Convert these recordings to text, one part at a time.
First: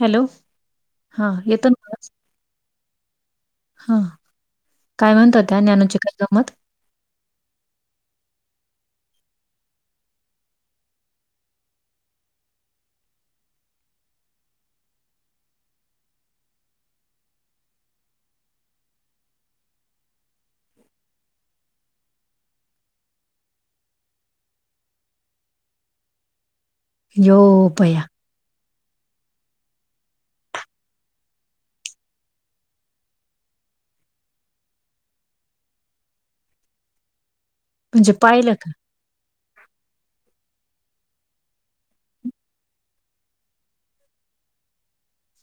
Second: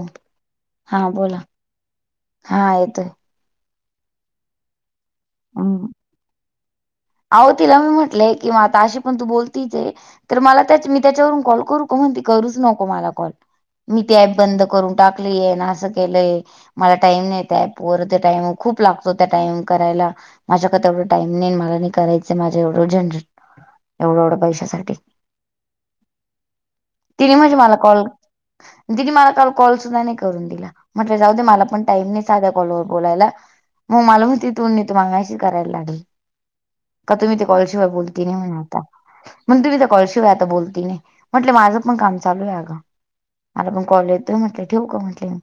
Hello हा येतो ना म हा येतोय हा काय म्हणतो त्या ज्ञानूची का गमत आहो तिला मी म्हटलेय की म आता अशी पण तू बोलती तेे तर मला त्या मी त्याच्यावरून कॉल करू म्हणती करूच नको मला कॉल मी ती ॲप बंद करून टाकलीय ना असं केलंय मला टाइम नाही त्या पर ते टाइम खूप लागतो त्या टाइम करायला. माझ्याकडे एवढं टाईम नाही मला नाही करायचं माझं एवढं जनरेट एवढं एवढं पैशासाठी तिने यो म्हणजे मला बया! कॉल दिने मला काल कॉल सुद्धा नाही करून दिला. म्हटलं जाऊ मला पण टाईम साध्या कॉल बोलायला मग मला तथ तमगाशी करायला लागेल का तुम्ही ते कॉलशिवाय म्हणजे बोलते नाही पाहिलं म्हण का? आता. मग तुम्ही तर कॉळशिवाय आता बोलती नाही म्हटले माझं पण काम चालू आहे गं! मला पण कॉल येतोय म्हटले ठेव का म्हटले म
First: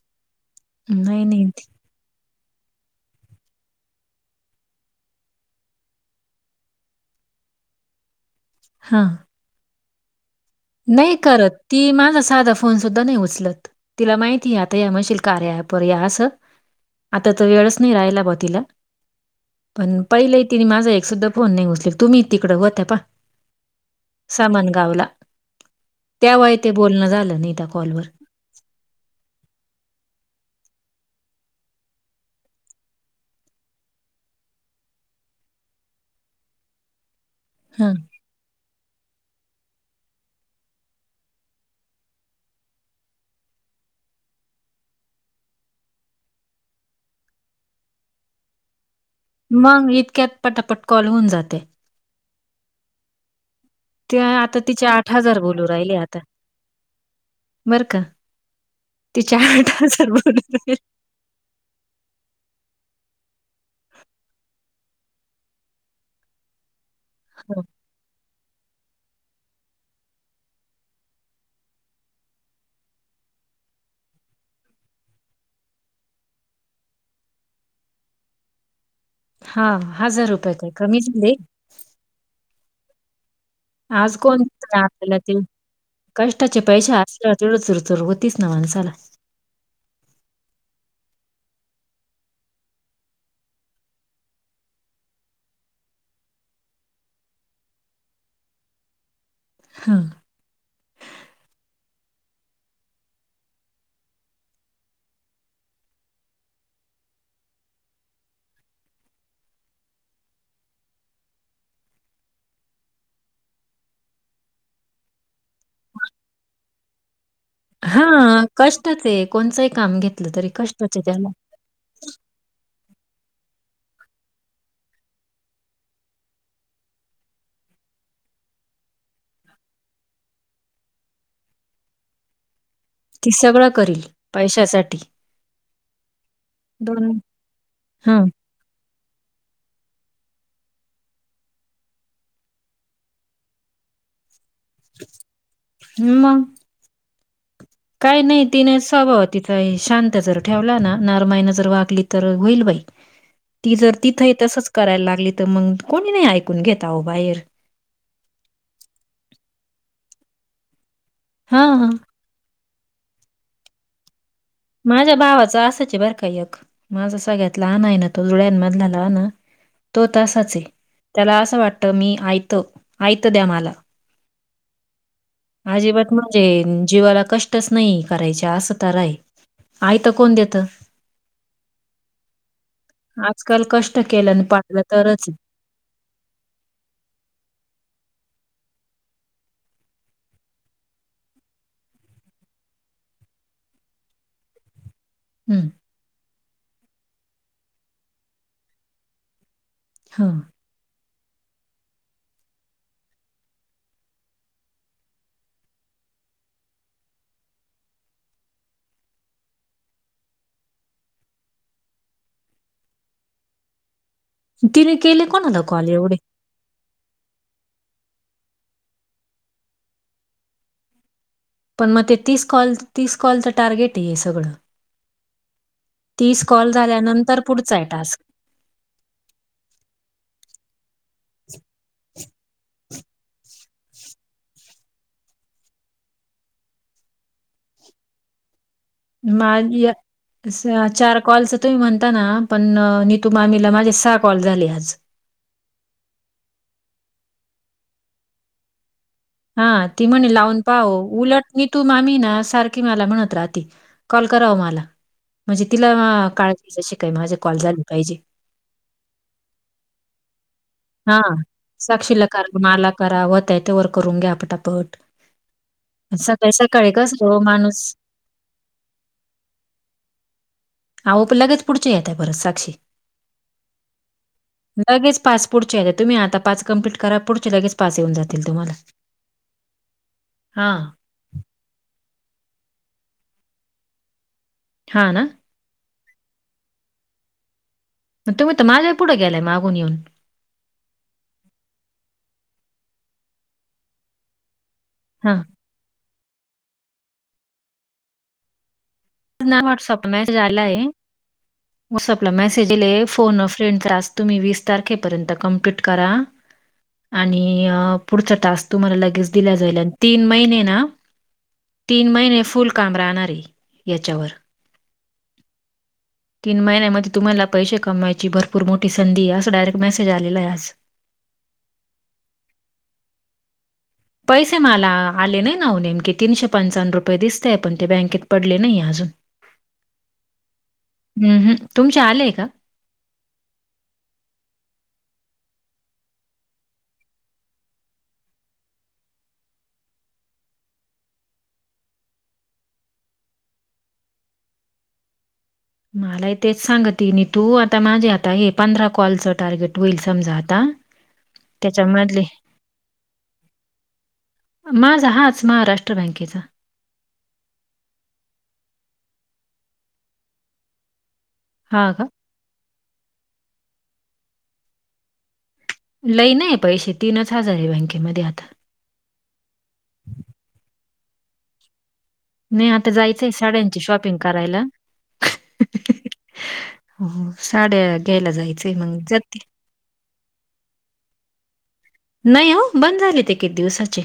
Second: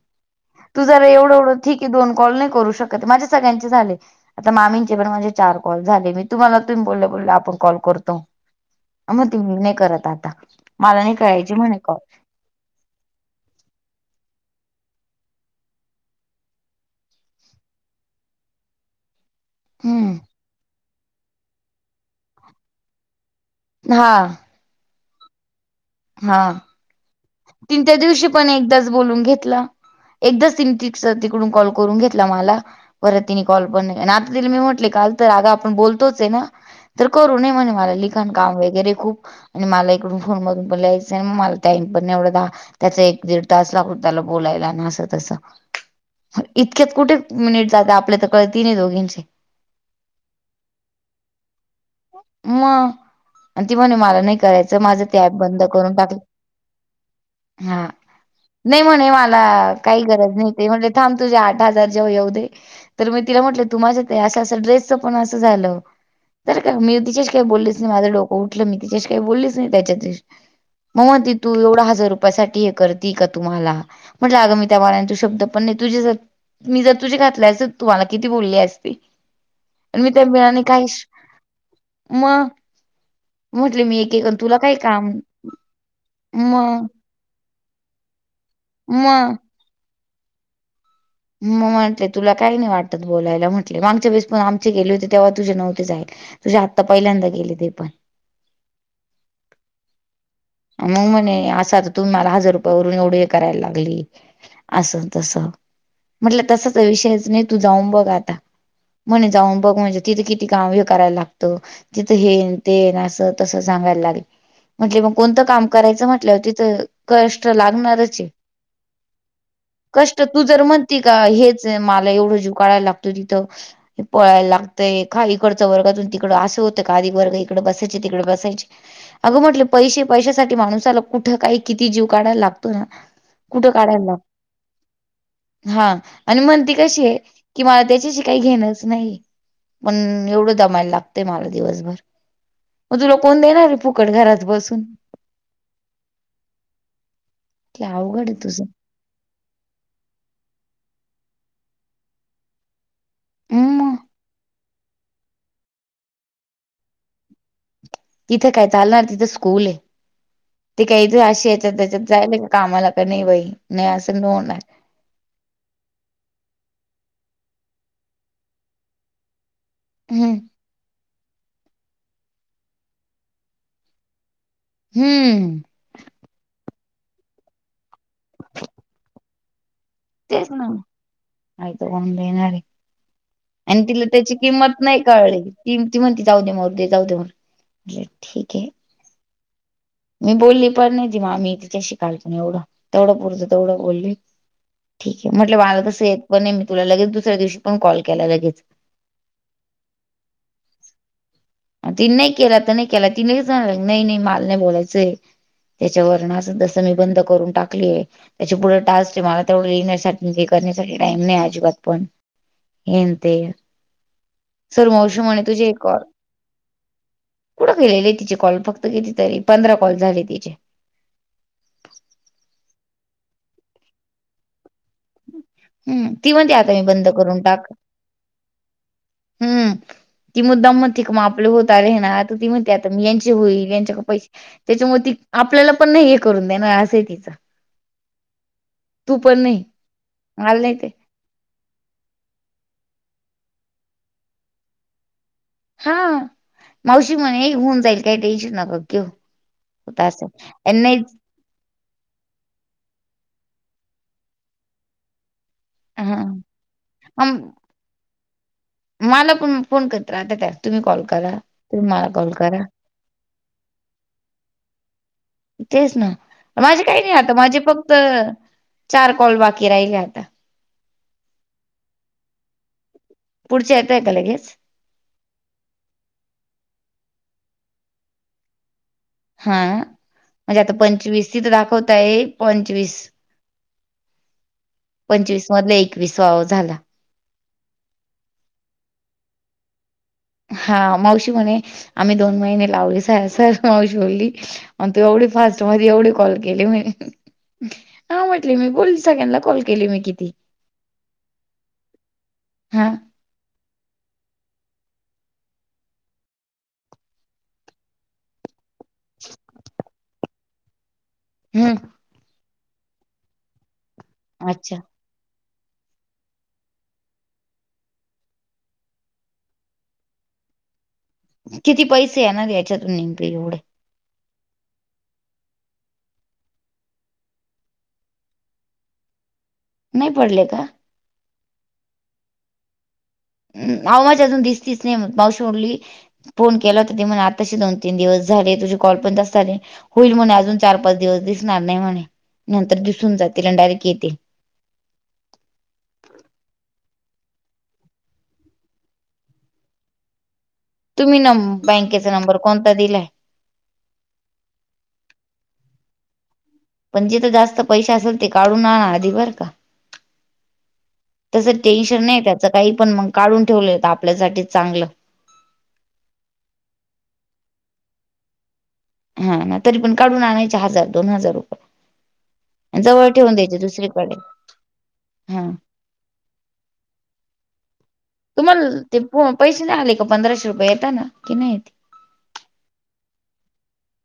तू जरा नाही, एवढं नाही एवढं ठीक आहे दोन कॉल नाही करू शकत माझ्या सगळ्यांचे झाले. आता मामींचे पण म्हणजे चार कॉल झाले मी तुम्हाला तु् बोलले बोलले आपण कॉल करतो हां, मग मी नाही करत आता. मला नाही करत करायची म्हणे ती कॉल माझ साध फोन सुद्धा नाही उचलत तिला माहितीय आता या म्हशील कार्या अँपवर या आस. आता त वेळच नाही राहिला भा तिला पण हम्म पहिलंही तिने माझा एक सुुद्धा फोन नाही उचलेल तुम्ही तिकडं होत प हा सामान गावला हा त्यावेळी ते बोलणं झालं नीता तीन त्या कॉलवर. दिवशी पण एकदाच बोलून घेतला एकदाच त तिकडून कॉल करून घेतला मला. परत तिने कॉल पण नाही आता तिला मी म्हटले काल तर आगा आपण बोलतोच आहे ना तर करू. होन हं, मला लिखण काम वगैरे खूप आणि मला इकडून फोनमध सिनेमा माल टाईनण एवढ द त्याचा एक दीड तास लागून त्याला बोलायला ना अस तस. इतक्यात कुठे मिनिट जाते आपल्या तर कळ तीनही दोघींचे मग इतक्यात पटापट कॉल होऊन जाते. मग आणि ती म्हणे मला त्या नाही आता करायचं तिचे माझं ते ऍप बंद बोलू राहिले करून आता. टाकलं. हा बरं का? नाही म्हणे तिचे मला काही बोलू गरज नाही ते म्हण राहिले. थांब तुझे आठ हजार जेव्हा येऊ दे. तर मी तिला म्हटलं तु माझ्या ते असं असं ड्रेसचं पण असं झालं. तर का मी तिच्याशी काही बोललीच नाही माझं डोकं उठलं मी तिच्याशी काही बोललीच नाही त्याच्या दिशी. मग मग ती तू एवढा हजार रुपया सा हे करते का तुम्हाला म्हटलं आगं मी त्यां तो शब्द पण नाही तुझे ज मी जर तुझी घातलाय अस तर तुम्हाला किती बोलली असते. हा हजार रुपय काय कमी दि दे मग म्हटले मी आज एकीकरण कोण तुला काय देतं ना काम? आपल्याला ते. कष्टाचे मग पैसे असल्या चुरचुर चर होतीस ना माणसाला. मग मग म्हंटले तुला काय नाही वाटत बोलायला म्हटले मागच्या बेसपून आमचे गेले होते तेव्हा तुझे नव्हते जाईल. तुझी आत्ता पहिल्यांदा गेली ते पण हा मग म्हणे असा तर तुम्हाला हजार रुपया वरून एवढी करायला लागली. असं तस म्हटलं तसाच विषयच नाही तू जाऊन बघ आता. म्हणे जाऊन बघ म्हणजे तिथे किती काम हे करायला लागतं. तिथं हेन ते येन असं तस सांगायला लागल म्हणे मग कोणतं काम करायचं म्हटलं होती तर कष्ट लागणारच हां, कष्टाचं आहे. कोणचंही काम कष्ट घेतलं तू तरी जर कष्टाचं म्हणते आहे का त्याला. हेच मला एवढं झुकायला लागतो तिथं पळायला लागतंय का इकडचा वर्गातून तिकडं असं होतं का आधी वर्ग इकड बसायचे तिकडे बसायचे. अगं म्हटले पैसे पैशासाठी माणसाला कुठं काही किती जीव काढायला लागत. ती सगळं कुठं काढाय करील लागतो. पैशासाठी. हा आणि म्हणती कशी आहे की मला त्याच्याशी हं. काही घेणंच नाही. पण एवढं दमायला लागतंय मला दिवसभर. मग तुला कोण देणारी फुकट घरात बसून. हम्म, मग ते काय अवघड आहे नाही, तुझं तिन स्वभाव तिचा शांत जर ठेवला ना नारमायनं जर वागली ना तर होईल बाई, ती हम्म जर तिथ ही तसच करायला लागली तर मग कोणी नाही ऐकून घेत हो बाहेर. तिथं काय चालणार तिथं स्कूल आहे ते काही अशीे याच्यात हां. त्याच्यात जायला. कामाला का नाही बाई नाही असं, [unintelligible] माझ्या भावाचं असाचे बर का एक. माझा सगळ्यात लहान आहे, ना तो जुळ्यान मधला लहान ना. तो हम्म तसाच त्याला असं वाटतं मी ऐतं ऐतं द्या मला. हम्म अजिबात म्हणजे जीवाला कष्टच नाही करायच्या असं तरा आहे. आयत कोण देत. आयत कोण देणारे, आजकाल आणि कष्ट तिला केलं त्याची आणि पाळलं किंमत नाही तरच कळली. आहे. त ती म्हणती जाऊ दे, मरु दे, जाऊ दे म्ह म्हटल ठीके. मी बोलली पण नाही, ती आम्ही तिच्याशी काल पण एवढ, तेवढ पुरतं तेवढ बोली. ठीक आहे म्हटलं, हं, मला तस येत पण नाही मी तुला लगेच दुसऱ्या दिवशी पण कॉल केला लगेच. हा ति नाही केला तु नाही केला ति [unintelligible] नाही नाही, माला नाही बोलायचं. त्याच्या [unintelligible] अस तस मी बंद करून टाकलीय. त्याच्या पुढे टास्क आहे. मला तेवढं येण्यासाठी आणि हे करण्यासाठी टाइम नाही अजिबात पण हेन ते, सरू तिने मावशी केले म्हणे कोणाला तुझे एक कॉल एवढे कुठं केलेले तिचे, कॉल फक्त किती तरी पंधरा कॉल झाले तिचे. पण मग ते तीस कॉल तीस कॉलचं टार्गेट आहे सगळं. हम्म, ती तीस म्हणते कॉल आता मी बंद झाल्यानंतर करून टाक. पुढचा आहे टास्क हम्म ती मुद्दाम म्हणते की, मग आपल होत आले ना ती म्हणती, आता मी यांचे होईल यांच्याक पैसे त्याच्यामुळे ती आपल्याला पण नाही हे करून देणार असं आहे तिच. [unintelligible] मला नाही सहा, ते चार कॉलस तुम्ही म्हणता ना, पण नीतु मामीला माझे सहा कॉल झाले आज. हा मावशी म्हणे होऊन जाईल काय टेन्शन नका घेऊ. हा होत ती असं म्हणे लावून पाहू नाही उलट नितू मामी ना सारखी मला म्हणत राहती कॉल करा ओ मला. म्हणजे तिला हा काळजीच अशी काय माझे अम, कॉल झाला पाहिजे. मला पण फोन करत राहत्या त्या तुम्ही कॉल करा, तुम्ही मला कॉल करा. करावं होतंय तोवर करून घ्या पटापट. तेच ना माझे सकाळी-सकाळी काही नाही कसं आता हो माझे माणूस फक्त चार कॉल बाकी राहिले आता. आहो पण लगेच पुढच येताय परत साक्षी. पुढचे येताय का लगेच? लगेच पाच पुढचे येतात, तुम्ही आता पाच कम्प्लीट करा पुढचे लगेच पाच येऊन जातील तुम्हाला. हा, म्हणजे आता हां, पंचवीस तिथं दाखवता आहे पंचवीस. हां ना. पंचवीस मधले एकवीस वा झाला. तुम्ही तर माझ्या ही पुढे गेलाय मागून येऊन. हा मावशी म्हणे, आम्ही दोन महिने लावली सस मावशी बोली. आणि तू एवढी हां. फास्ट मध्ये एवढी कॉल केले, मी हा म्हटले मी बोली व्हॉटसअप मॅसेज आलाय व्हॉटसॲप मॅसेज हा इले फोन अ फ्रेंड टास्क तुम्ही वीस तारखेपर्यंत कम्पलीट करा. आणि पुढचा टास्क तुम्हाला लगेच दिला जाईल आणि तीन महिने ना हम्म तीन महिने फुल काम राहणार याच्यावर. अच्छा! तीन महिन्यामध्ये तुम्हाला पैसे कमवायची भरपूर मोठी संधी आहे असं डायरेक्ट मेसेज आलेलं आहे आज [inaudible] किती पैसे आहे ना याच्यातून नेमके एवढे ह पैसे मला आले नाही नाऊ नेमकीे तीनशे पंचावन्न रुपये दिसतेय पण ते बँकेत पडले नाही अजून नाही पडले का? हम्म हम् तुमचे आलेय का हम आव माझ्या अजून दिसतीच नाही म भावशी डली फोन केला होता ते मग आताशी दोन तीन दिवस झाले तुझे कॉल पण जास्त झाले होईल म्हणे अजून चार पाच दिवस दिसणार नाही म्हणे नंतर दिसून जातील ना डायरेक्ट येेते मला तेच सांगत तू आता माझे आता हे पंधरा कॉलचं टार्गेट होईल समजा आता तुम्ही न बँकेचा त्याच्यामधले नंबर कोणता दिलाय माझ हाच महाराष्ट्र बँकेचा पण जेथ जास्त पैसे असेल ते काढून आण आधी बर का तसं हां टेन्शन का? नाही त्याचं काही पण मग काढून ठेवलंेत आपल्यासाठी चांगलं लई नाही पैसे तीनच हजार आहे बँकेमध्ये आता हा ना तरी पण काढून आणायचे हजार दोन हजार रुपये नाही आता जवळ जायचंय ठेवून द्यायचे साड्यांची शॉपिंग दुसरीकडे करायला हा हो साड्या घ्यायला तुम्हाला जायचंय मग ते ज पैसे नाही आले का पंधराशे रुपये येता ना की नाही येत नाही हो बंद झाली ते किती दिवसाचे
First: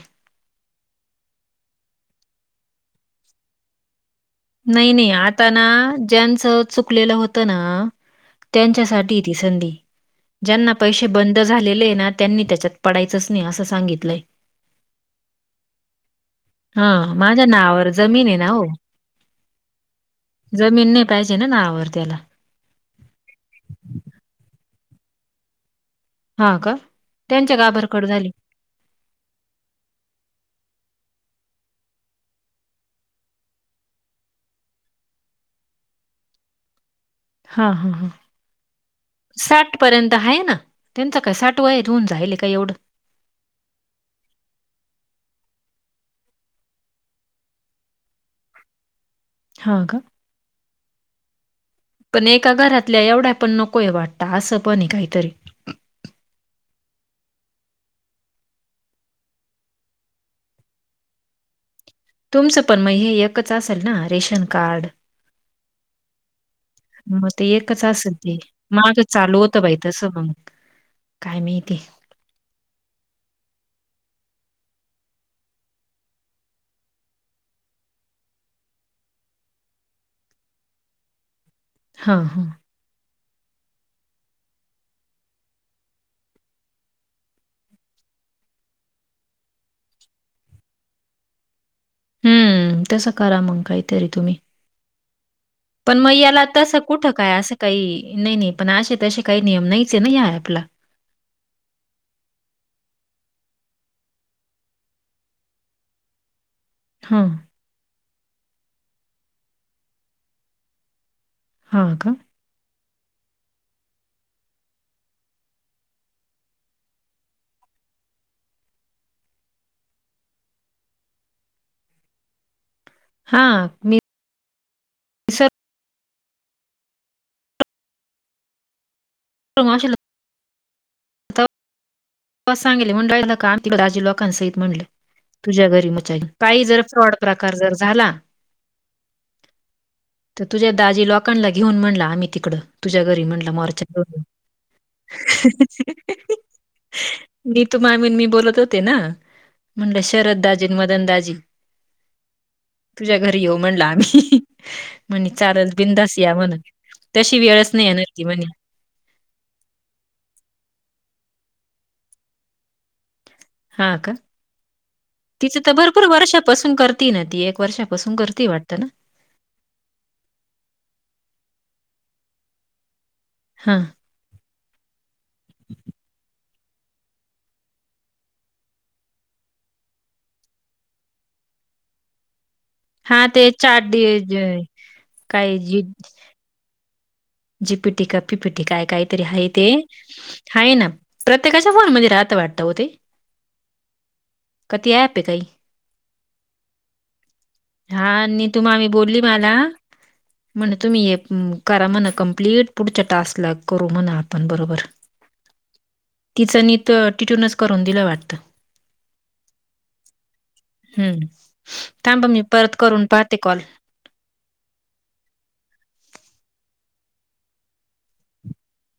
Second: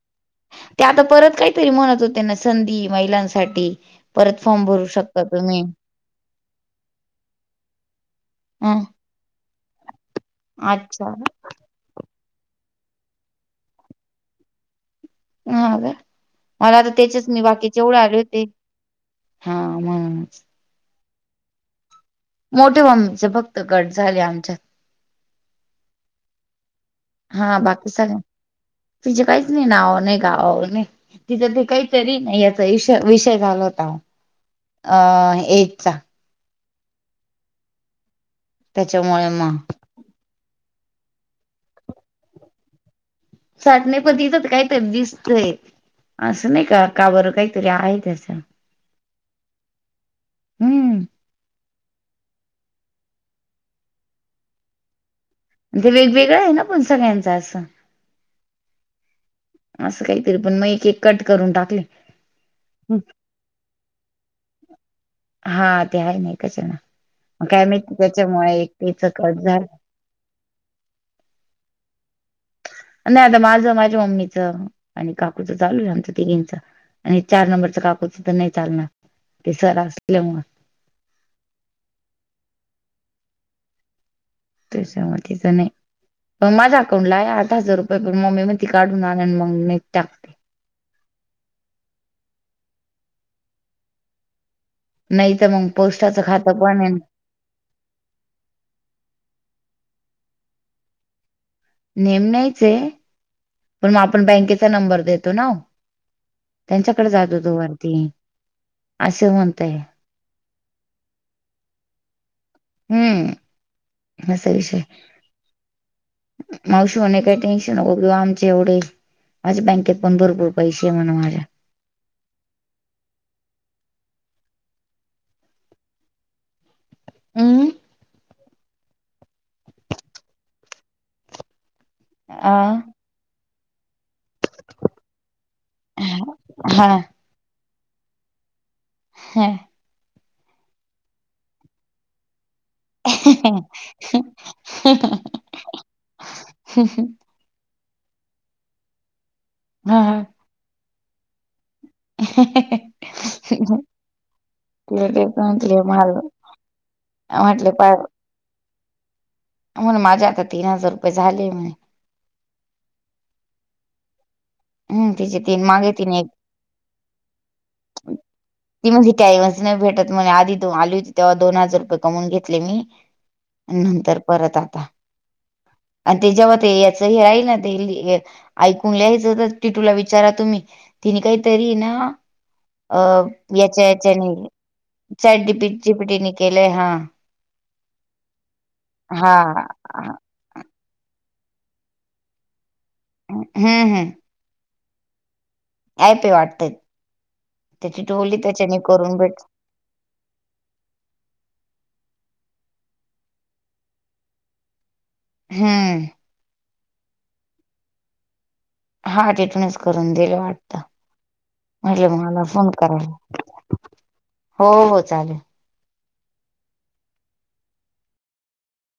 ते आता परत काहीतरी म्हणत होते ना संधी महिलांसाठी परत फॉर्म भरू नाही नाही शकता आता तुम्ही ना ज्यांच चुकलेलं होतं ना ह त्यांच्यासाठी ती संधी ज्यांना पैसे अच्छा बंदच झालेलं आहे ना त्यांनी त्याच्यात पडायचंच नाही असं सांगितलंय हा का मला आ तर हां, त्याच्याच मी माझ्या नावावर बाकीचेवढे आले जमीन आहे होते ना हो. हा म जमीन नाही पाहिजे ना ना आवर त्याला मोठेे फक्त गट झाले आमच्यात हा का त्यांच्या हा बाकी गाभरकडं सगळ झाली. तिझे काहीच नाही नाव नाही गावा नाही तिच्यां ते काही चरी नाही याचा विषय झाला होता अ एटचा हा हा हां त्याच्यामुळे मग साठ पर्यंत हा ना त्यांच काय साठव आहे होऊन जाईल का एवढं साठणे पण तथं काय तर दिसतय असं नाही का का बरं काहीतरी आहे त्याचं ह हम्म पण एका घरातल्या एवढ्या पण नकोय वाटत असं पण काहीतरी ते वेगवेगळं आहे ना पण सगळ्यांच असं असं काहीतरी पण मग एक एक कट करून टाकले तुमचं पण मै हं. हे एकच असेल ना रेशन कार्ड हा ते आहे नाही त्याच्याना मग ते काय एकच माहिती असी त्याच्यामुळे माग एकटीच कट चालू होतं झालं बाहि तस मग काय माहिती नाही आता माझं माझ्या मम्मीचं आणि काकूचं चालू आहे आमचं तिघींचं आणि चार नंबरच काकूच तर नाही चालणार ते सर असल्यामु हा हा तच्या मचं नाही पण माझ्या अकाउंट ला आहे आठ हजार रुपये पण मम्मी मग ती काढून आण मग मी टाकते. हम्म. तसं करा मग काहीतरी तुम्ही. नाही तर मग पण मग पोस्टाचं याला खातं तसं पण आहे कुठं काय असं काही? नाही नाही पण असे तसे काही नियम नाहीचे हेना या ॲपला. नेम नाहीच आहे, पण मग आपण बँकेचा नंबर देतो ना ओ. त्यांच्याकडे हां, जात होतो वरती असं म्हणतय. हा का? हम्म. असा विषय. मावशू आणि काही टेनशू नको की आमचे एवढे माझ्या बँकेत पण भरपूर पैसे म्हणा माझ्या. हा. मी सर्व हम्म. प्रमाशल अ सांगले म्हणलं का आम आजी लोकांसहित म्हणले तुझ्या घरी म काही जर हा फ्रॉड प्रकार जर झाला? ह्या. तर तुझ्या दाजी लोकांला घेऊन म्हणला आम्ही तिकडं तुझ्या घरी म्हटलं मोर्चा अहं अहं. नितू मामीन मी बोलत होते ना म्हणलं हा हा शरद दाजी, मदन दाजी [inaudible] तुझ्या घरी येऊ म्हणला आम्ही. तिला ते म्हणे चाललं म्हटले माल बिंदास या म्हण तशी वेळच म्हटले नाही पाय येणार ती म्हणे म्हण माझ्या आता तीन हजार रुपये झाले म्हणे हा का? हम् तिचे तिचं तीन तर मागे भरपूर तिने एक वर्षापासून करती ना ती एक वर्षापासून करती वाटतं ना. टाईम च नाही भेटत म्हणे आधी आली होती तेव्हा दोन हजार रुपये कमवून घेतले मी. हा नंतर परत आता आणि ते जेव्हा ते याचं हे राहील ना ते ऐकून लिहायचं तर ती तुला विचारा तुम्ही तिने काहीतरी ना अ हा ते याच्या चाट याच्याने चाट काय जी जीपिटी केलंय हा. जीपीटी का पीपीटी काय काहीतरी हा आहे ते. आहे ना. प्रत्येकाच्या फोन म्हणजे राहता वाटत ओ ते? हम्म हम्म. कती आपे काही? ऍप आहे वाटतं त्याची हा. टोली नीतू त्याच्याने मामी करून बोलली भेट मला. म्हण तुम्ही ये करा म्हणा कम्प्लीट पुढच्या टास्कला करू म्हणा आपण बरोबर. हा. तिचं नीत टिटूनच करून दिलं वाटतं. हा टिटूनच करून दिलं वाटत हम्म म्हटले म मला फोन करा ते कॉल. हो हो चालेल.